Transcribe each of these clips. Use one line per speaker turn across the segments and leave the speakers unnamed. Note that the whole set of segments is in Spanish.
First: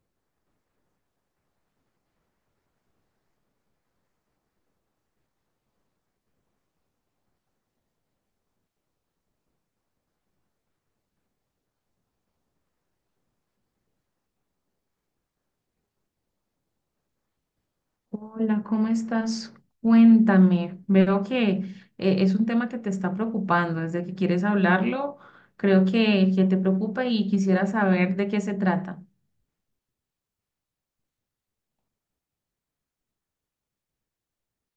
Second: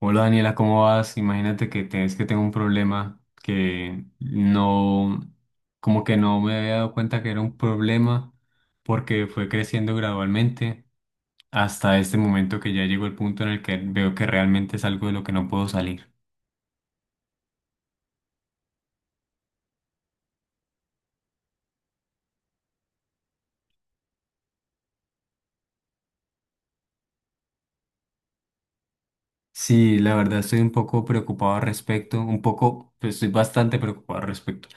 Hola Daniela, ¿cómo vas? Imagínate que es que tengo un problema que como que no me había dado cuenta que era un problema porque fue creciendo gradualmente hasta este momento que ya llegó el punto en el que veo que realmente es algo de lo que no puedo salir.
Hola, ¿cómo estás? Cuéntame. Veo que es un tema que te está preocupando. Desde que quieres hablarlo, creo que te preocupa y quisiera saber de qué se trata.
Sí, la verdad estoy un poco preocupado al respecto, un poco, pues estoy bastante preocupado al respecto.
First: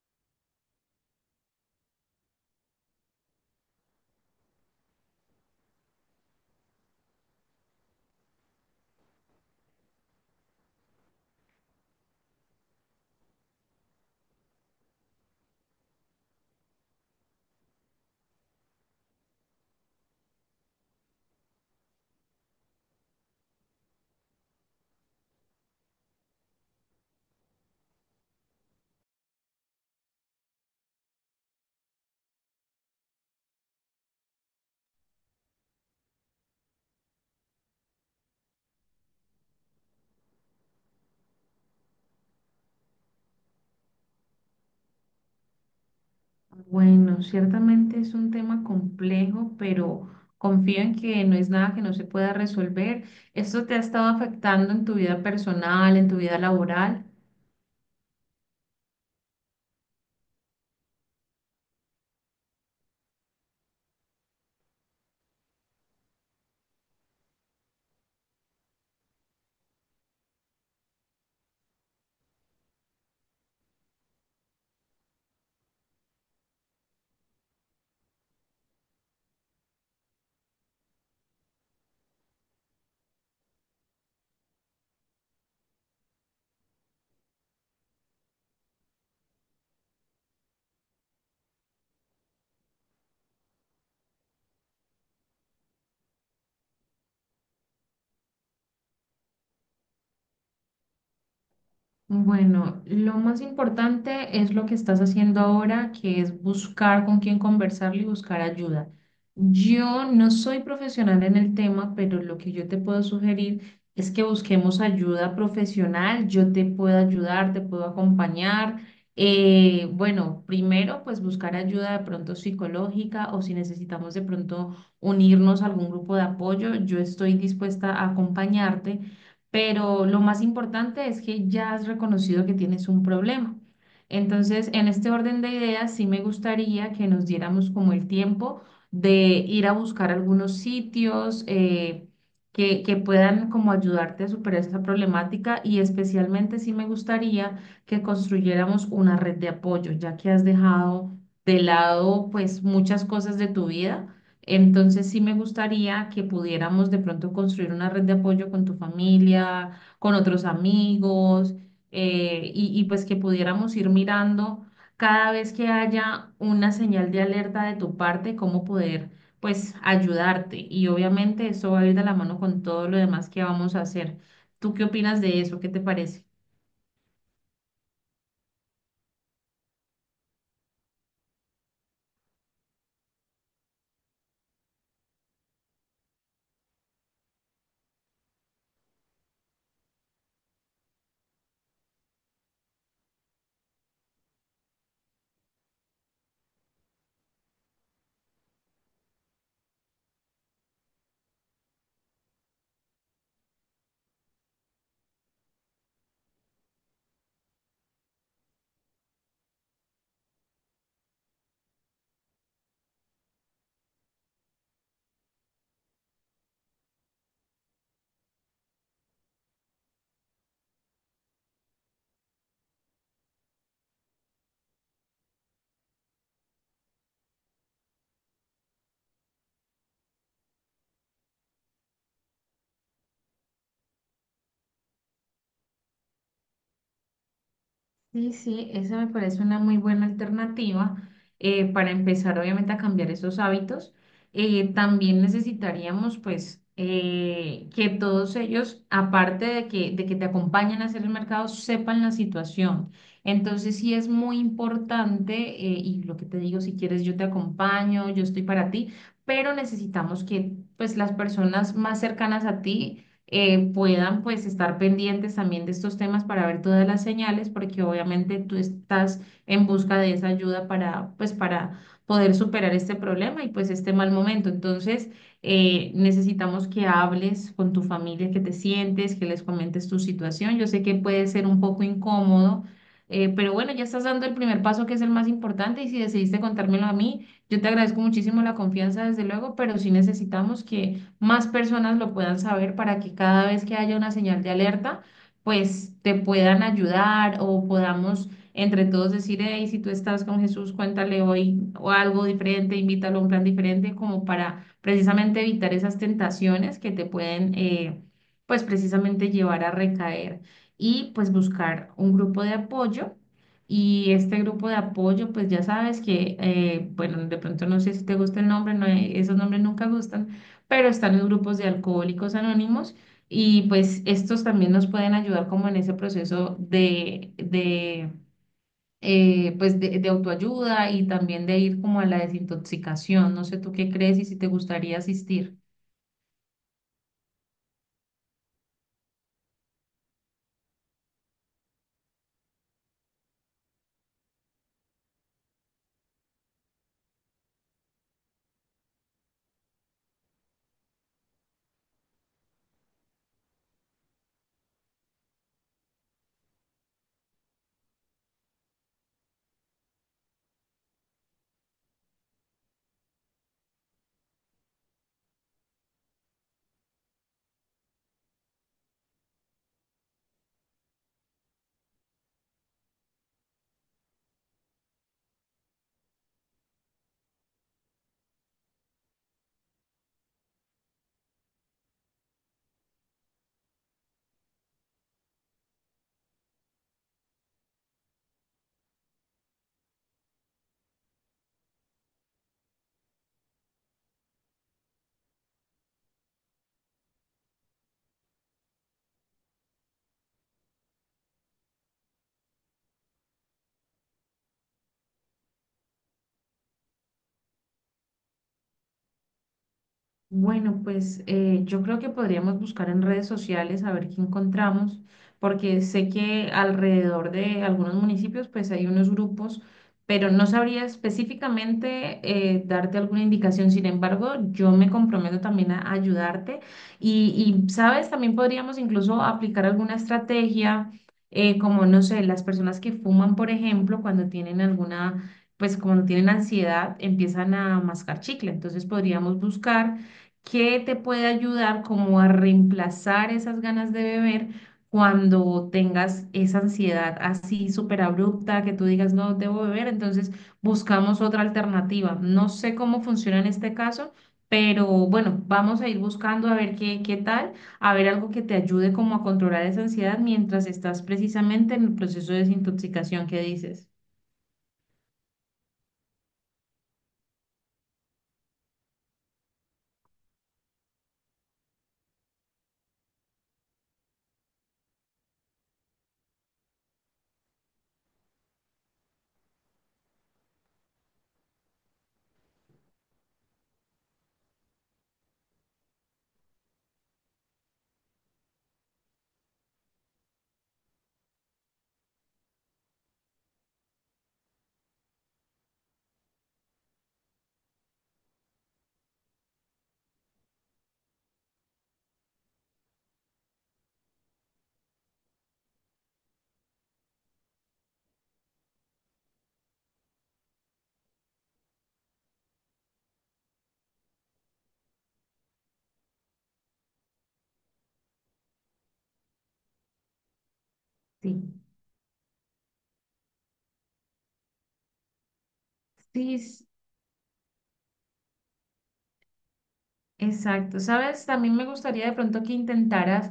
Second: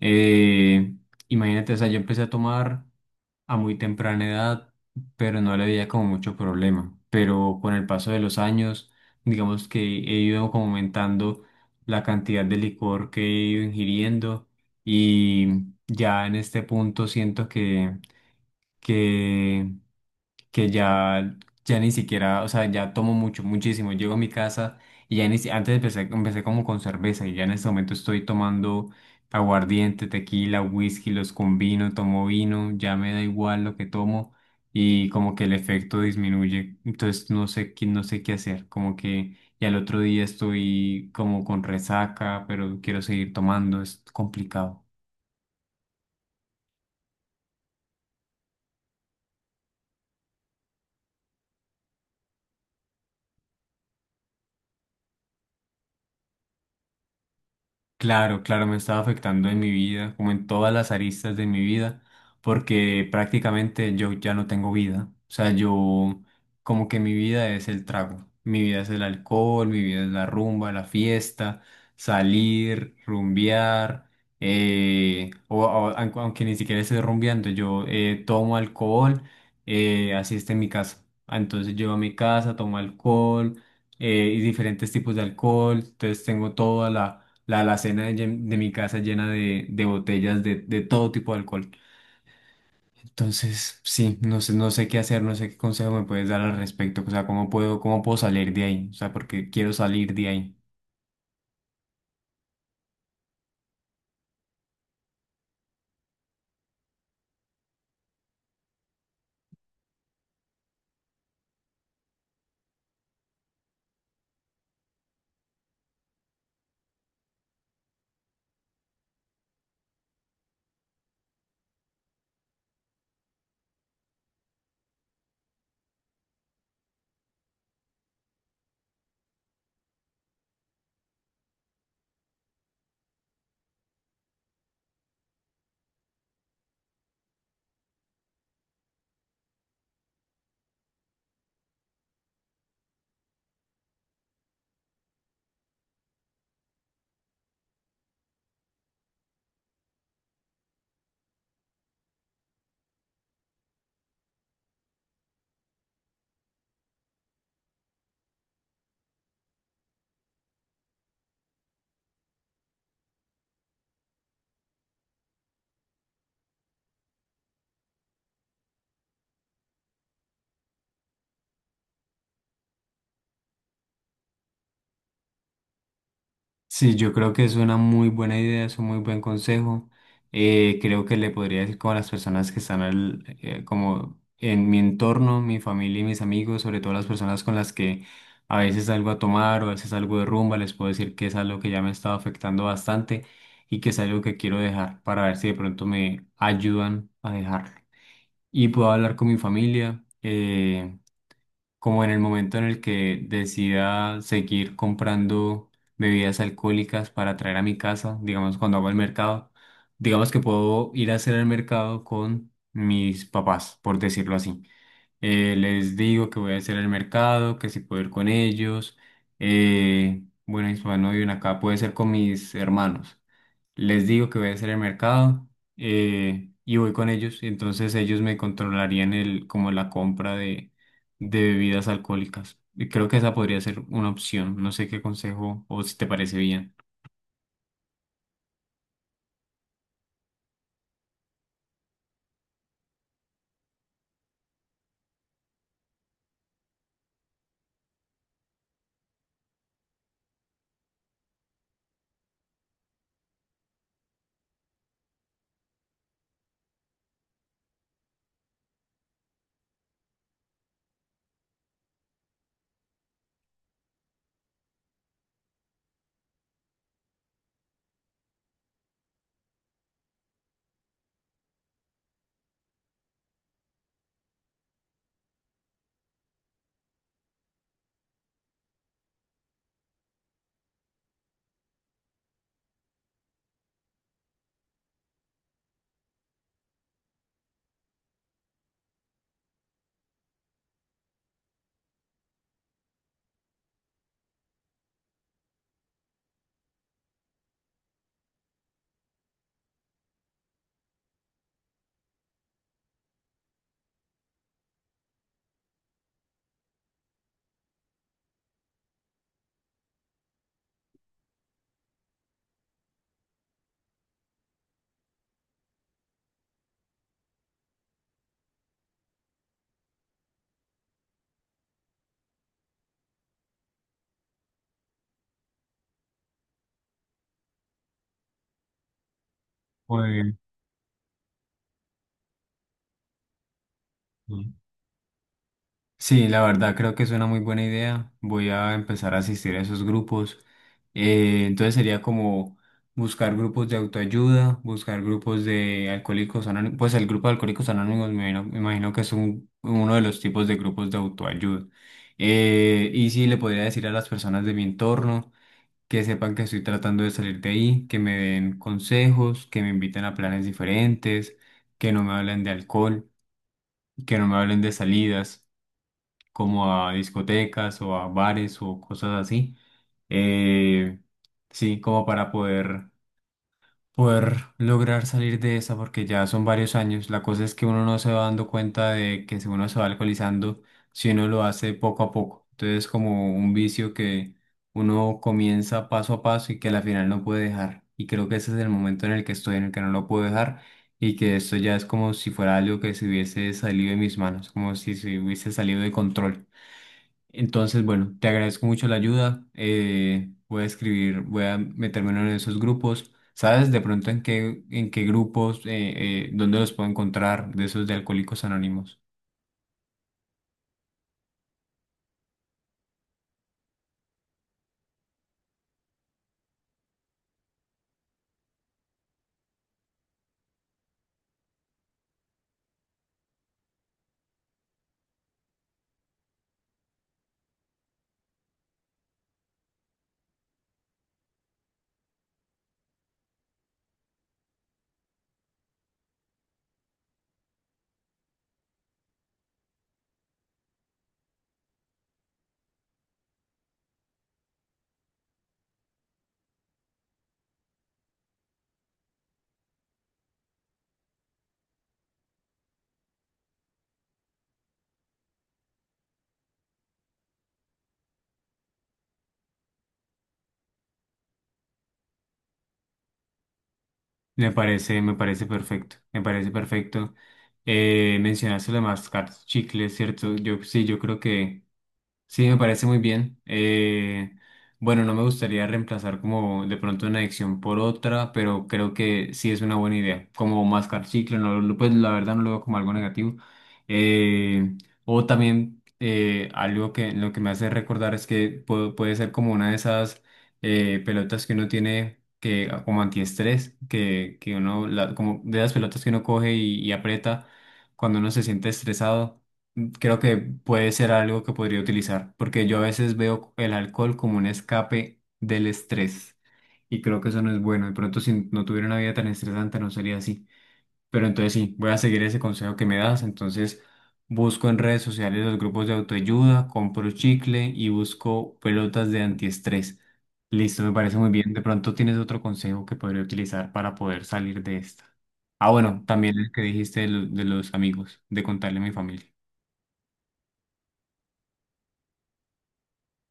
Eh, imagínate, o sea, yo empecé a tomar a muy temprana edad, pero no le veía como mucho problema. Pero con el paso de los años, digamos que he ido como aumentando la cantidad de licor que he ido ingiriendo y ya en este punto siento que que ya, ya ni siquiera, o sea, ya tomo mucho, muchísimo. Llego a mi casa y ya ni si- antes empecé como con cerveza y ya en este momento estoy tomando aguardiente, tequila, whisky, los combino, tomo vino, ya me da igual lo que tomo y como que el efecto disminuye. Entonces no sé, no sé qué hacer, como que y al otro día estoy como con resaca, pero quiero seguir tomando, es complicado.
Bueno, ciertamente es un tema complejo, pero confío en que no es nada que no se pueda resolver. ¿Esto te ha estado afectando en tu vida personal, en tu vida laboral?
Claro, claro, me estaba afectando en mi vida, como en todas las aristas de mi vida, porque prácticamente yo ya no tengo vida. O sea, yo como que mi vida es el trago, mi vida es el alcohol, mi vida es la rumba, la fiesta, salir, rumbear, aunque ni siquiera esté rumbeando, yo tomo alcohol, así está en mi casa. Entonces llego a mi casa, tomo alcohol, y diferentes tipos de alcohol, entonces tengo toda la alacena de mi casa llena de botellas de todo tipo de alcohol. Entonces, sí, no sé, no sé qué hacer, no sé qué consejo me puedes dar al respecto. O sea, cómo puedo salir de ahí? O sea, porque quiero salir de ahí.
Bueno, lo más importante es lo que estás haciendo ahora, que es buscar con quién conversar y buscar ayuda. Yo no soy profesional en el tema, pero lo que yo te puedo sugerir es que busquemos ayuda profesional. Yo te puedo ayudar, te puedo acompañar. Bueno, primero, pues buscar ayuda de pronto psicológica o si necesitamos de pronto unirnos a algún grupo de apoyo, yo estoy dispuesta a acompañarte, pero lo más importante es que ya has reconocido que tienes un problema. Entonces, en este orden de ideas, sí me gustaría que nos diéramos como el tiempo de ir a buscar algunos sitios que puedan como ayudarte a superar esta problemática, y especialmente sí me gustaría que construyéramos una red de apoyo, ya que has dejado de lado pues muchas cosas de tu vida. Entonces sí me gustaría que pudiéramos de pronto construir una red de apoyo con tu familia, con otros amigos, y pues que pudiéramos ir mirando cada vez que haya una señal de alerta de tu parte, cómo poder pues ayudarte. Y obviamente eso va a ir de la mano con todo lo demás que vamos a hacer. ¿Tú qué opinas de eso? ¿Qué te parece?
Sí, yo creo que es una muy buena idea, es un muy buen consejo. Creo que le podría decir como a las personas que están como en mi entorno, mi familia y mis amigos, sobre todo las personas con las que a veces salgo a tomar o a veces salgo de rumba, les puedo decir que es algo que ya me está afectando bastante y que es algo que quiero dejar para ver si de pronto me ayudan a dejarlo. Y puedo hablar con mi familia. Como en el momento en el que decida seguir comprando bebidas alcohólicas para traer a mi casa, digamos cuando hago el mercado, digamos que puedo ir a hacer el mercado con mis papás, por decirlo así. Les digo que voy a hacer el mercado, que si puedo ir con ellos. Eh, bueno, y si no viven acá, puede ser con mis hermanos, les digo que voy a hacer el mercado y voy con ellos. Y entonces ellos me controlarían el, como la compra de bebidas alcohólicas. Y creo que esa podría ser una opción. No sé qué consejo o si te parece bien.
Sí, sí, esa me parece una muy buena alternativa para empezar obviamente a cambiar esos hábitos. También necesitaríamos pues que todos ellos, aparte de que te acompañen a hacer el mercado, sepan la situación. Entonces sí es muy importante, y lo que te digo, si quieres yo te acompaño, yo estoy para ti, pero necesitamos que pues las personas más cercanas a ti puedan pues estar pendientes también de estos temas para ver todas las señales, porque obviamente tú estás en busca de esa ayuda para pues para poder superar este problema y pues este mal momento. Entonces, necesitamos que hables con tu familia, que te sientes, que les comentes tu situación. Yo sé que puede ser un poco incómodo. Pero bueno, ya estás dando el primer paso que es el más importante, y si decidiste contármelo a mí, yo te agradezco muchísimo la confianza, desde luego, pero sí necesitamos que más personas lo puedan saber para que cada vez que haya una señal de alerta, pues te puedan ayudar o podamos entre todos decir, hey, si tú estás con Jesús, cuéntale hoy o algo diferente, invítalo a un plan diferente, como para precisamente evitar esas tentaciones que te pueden, pues precisamente llevar a recaer, y pues buscar un grupo de apoyo. Y este grupo de apoyo, pues ya sabes que, bueno, de pronto no sé si te gusta el nombre, no, esos nombres nunca gustan, pero están los grupos de alcohólicos anónimos y pues estos también nos pueden ayudar como en ese proceso de pues de
Pues,
autoayuda y también de ir como a la desintoxicación. No sé tú qué crees y si te gustaría asistir.
sí, la verdad creo que es una muy buena idea. Voy a empezar a asistir a esos grupos. Entonces sería como buscar grupos de autoayuda, buscar grupos de alcohólicos anónimos. Pues el grupo de alcohólicos anónimos me imagino que es uno de los tipos de grupos de autoayuda. Y sí, le podría decir a las personas de mi entorno que sepan que estoy tratando de salir de ahí, que me den consejos, que me inviten a planes diferentes, que no me hablen de alcohol, que no me hablen de salidas como a discotecas o a bares o cosas así. Eh, sí, como para poder, poder lograr salir de esa, porque ya son varios años. La cosa es que uno no se va dando cuenta de que si uno se va alcoholizando, si uno lo hace poco a poco. Entonces, como un vicio que uno comienza paso a paso y que al final no puede dejar. Y creo que ese es el momento en el que estoy, en el que no lo puedo dejar. Y que esto ya es como si fuera algo que se hubiese salido de mis manos, como si se hubiese salido de control. Entonces, bueno, te agradezco mucho la ayuda. Voy a escribir, voy a meterme en uno de esos grupos. ¿Sabes de pronto en qué grupos, dónde los puedo encontrar de esos de Alcohólicos Anónimos?
Bueno, pues yo creo que podríamos buscar en redes sociales a ver qué encontramos, porque sé que alrededor de algunos municipios pues hay unos grupos, pero no sabría específicamente darte alguna indicación. Sin embargo, yo me comprometo también a ayudarte y, sabes, también podríamos incluso aplicar alguna estrategia, como no sé, las personas que fuman, por ejemplo, cuando tienen alguna, pues cuando tienen ansiedad, empiezan a mascar chicle. Entonces podríamos buscar ¿qué te puede ayudar como a reemplazar esas ganas de beber cuando tengas esa ansiedad así súper abrupta que tú digas no debo beber? Entonces buscamos otra alternativa. No sé cómo funciona en este caso, pero bueno, vamos a ir buscando a ver qué tal, a ver algo que te ayude como a controlar esa ansiedad mientras estás precisamente en el proceso de desintoxicación que dices.
Me parece perfecto, me parece perfecto. Mencionaste lo de mascar chicles, ¿cierto? Yo sí, yo creo que sí, me parece muy bien. Bueno, no me gustaría reemplazar como de pronto una adicción por otra, pero creo que sí es una buena idea. Como mascar chicle, no, pues la verdad no lo veo como algo negativo. Eh, o también algo que lo que me hace recordar es que puede ser como una de esas pelotas que uno tiene que ah, como antiestrés, que uno, como de las pelotas que uno coge y aprieta cuando uno se siente estresado, creo que puede ser algo que podría utilizar, porque yo a veces veo el alcohol como un escape del estrés y creo que eso no es bueno. De pronto, si no tuviera una vida tan estresante, no sería así. Pero entonces sí, voy a seguir ese consejo que me das. Entonces busco en redes sociales los grupos de autoayuda, compro chicle y busco pelotas de antiestrés. Listo, me parece muy
Sí.
bien. De pronto tienes otro consejo que podría utilizar para poder salir de esta. Ah, bueno, también el que
Sí,
dijiste de de los amigos, de contarle a mi familia.
exacto, sabes, también me gustaría de pronto que intentaras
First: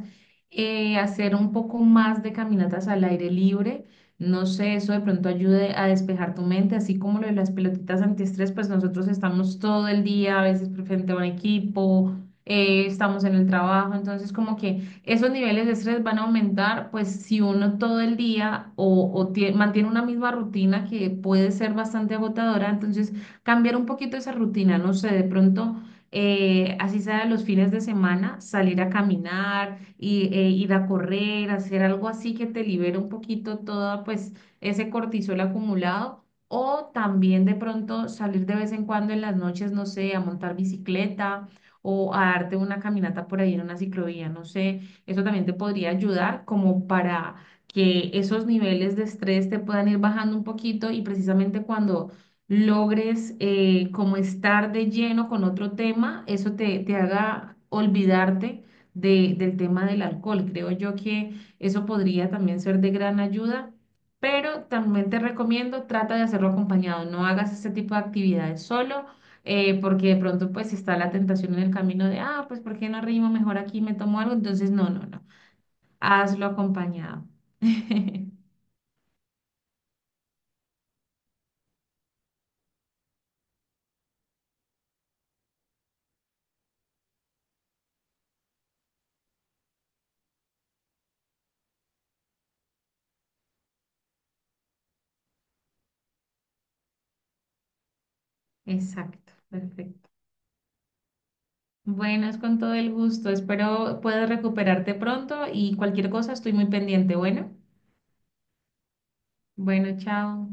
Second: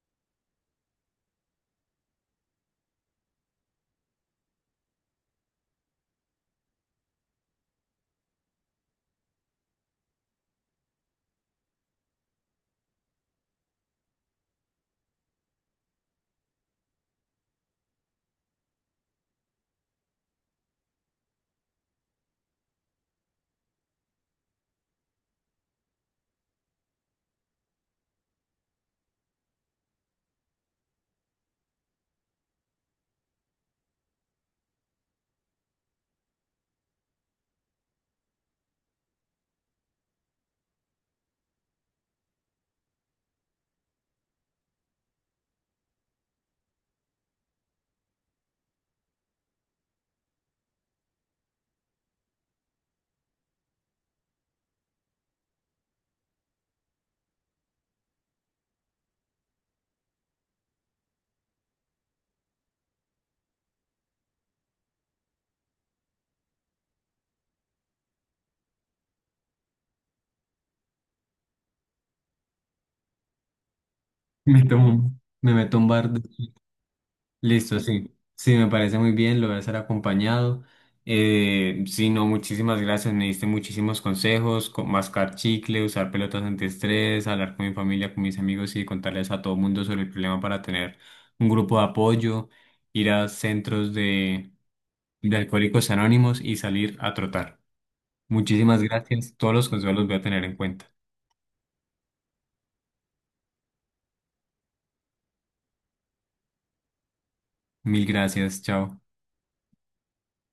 hacer un poco más de caminatas al aire libre. No sé, eso de pronto ayude a despejar tu mente, así como lo de las pelotitas antiestrés, pues nosotros estamos todo el día, a veces frente a un equipo, estamos en el trabajo, entonces como que esos niveles de estrés van a aumentar, pues si uno todo el día o tie- mantiene una misma rutina que puede ser bastante agotadora, entonces cambiar un poquito esa rutina, no sé, de pronto así sea los fines de semana, salir a caminar, y, ir a correr, hacer algo así que te libere un poquito todo pues ese cortisol acumulado. O también de pronto salir de vez en cuando en las noches, no sé, a montar bicicleta o a darte una caminata por ahí en una ciclovía, no sé, eso también te podría ayudar como para que esos niveles de estrés te puedan ir bajando un poquito y precisamente cuando logres como estar de lleno con otro tema, eso te, te haga olvidarte de- del tema del alcohol. Creo yo que eso podría también ser de gran ayuda, pero también te recomiendo, trata de hacerlo acompañado, no hagas este tipo de actividades solo. Porque de pronto pues está la tentación en el camino de, ah, pues ¿por qué no rimo mejor aquí, me tomo algo?
Me
Entonces, no,
tomo,
no, no,
me meto un bar.
hazlo acompañado.
Listo, sí. Sí, me parece muy bien, lo voy a hacer acompañado. Sí, no, muchísimas gracias. Me diste muchísimos consejos, mascar chicle, usar pelotas antiestrés, hablar con mi familia, con mis amigos y contarles a todo el mundo sobre el problema para tener un grupo de apoyo, ir a centros de alcohólicos anónimos y salir a trotar. Muchísimas
Exacto,
gracias. Todos los consejos los
perfecto.
voy a tener en cuenta.
Bueno, es con todo el gusto. Espero puedas recuperarte pronto y cualquier cosa estoy muy pendiente. Bueno,
Mil gracias, chao.
bueno, chao.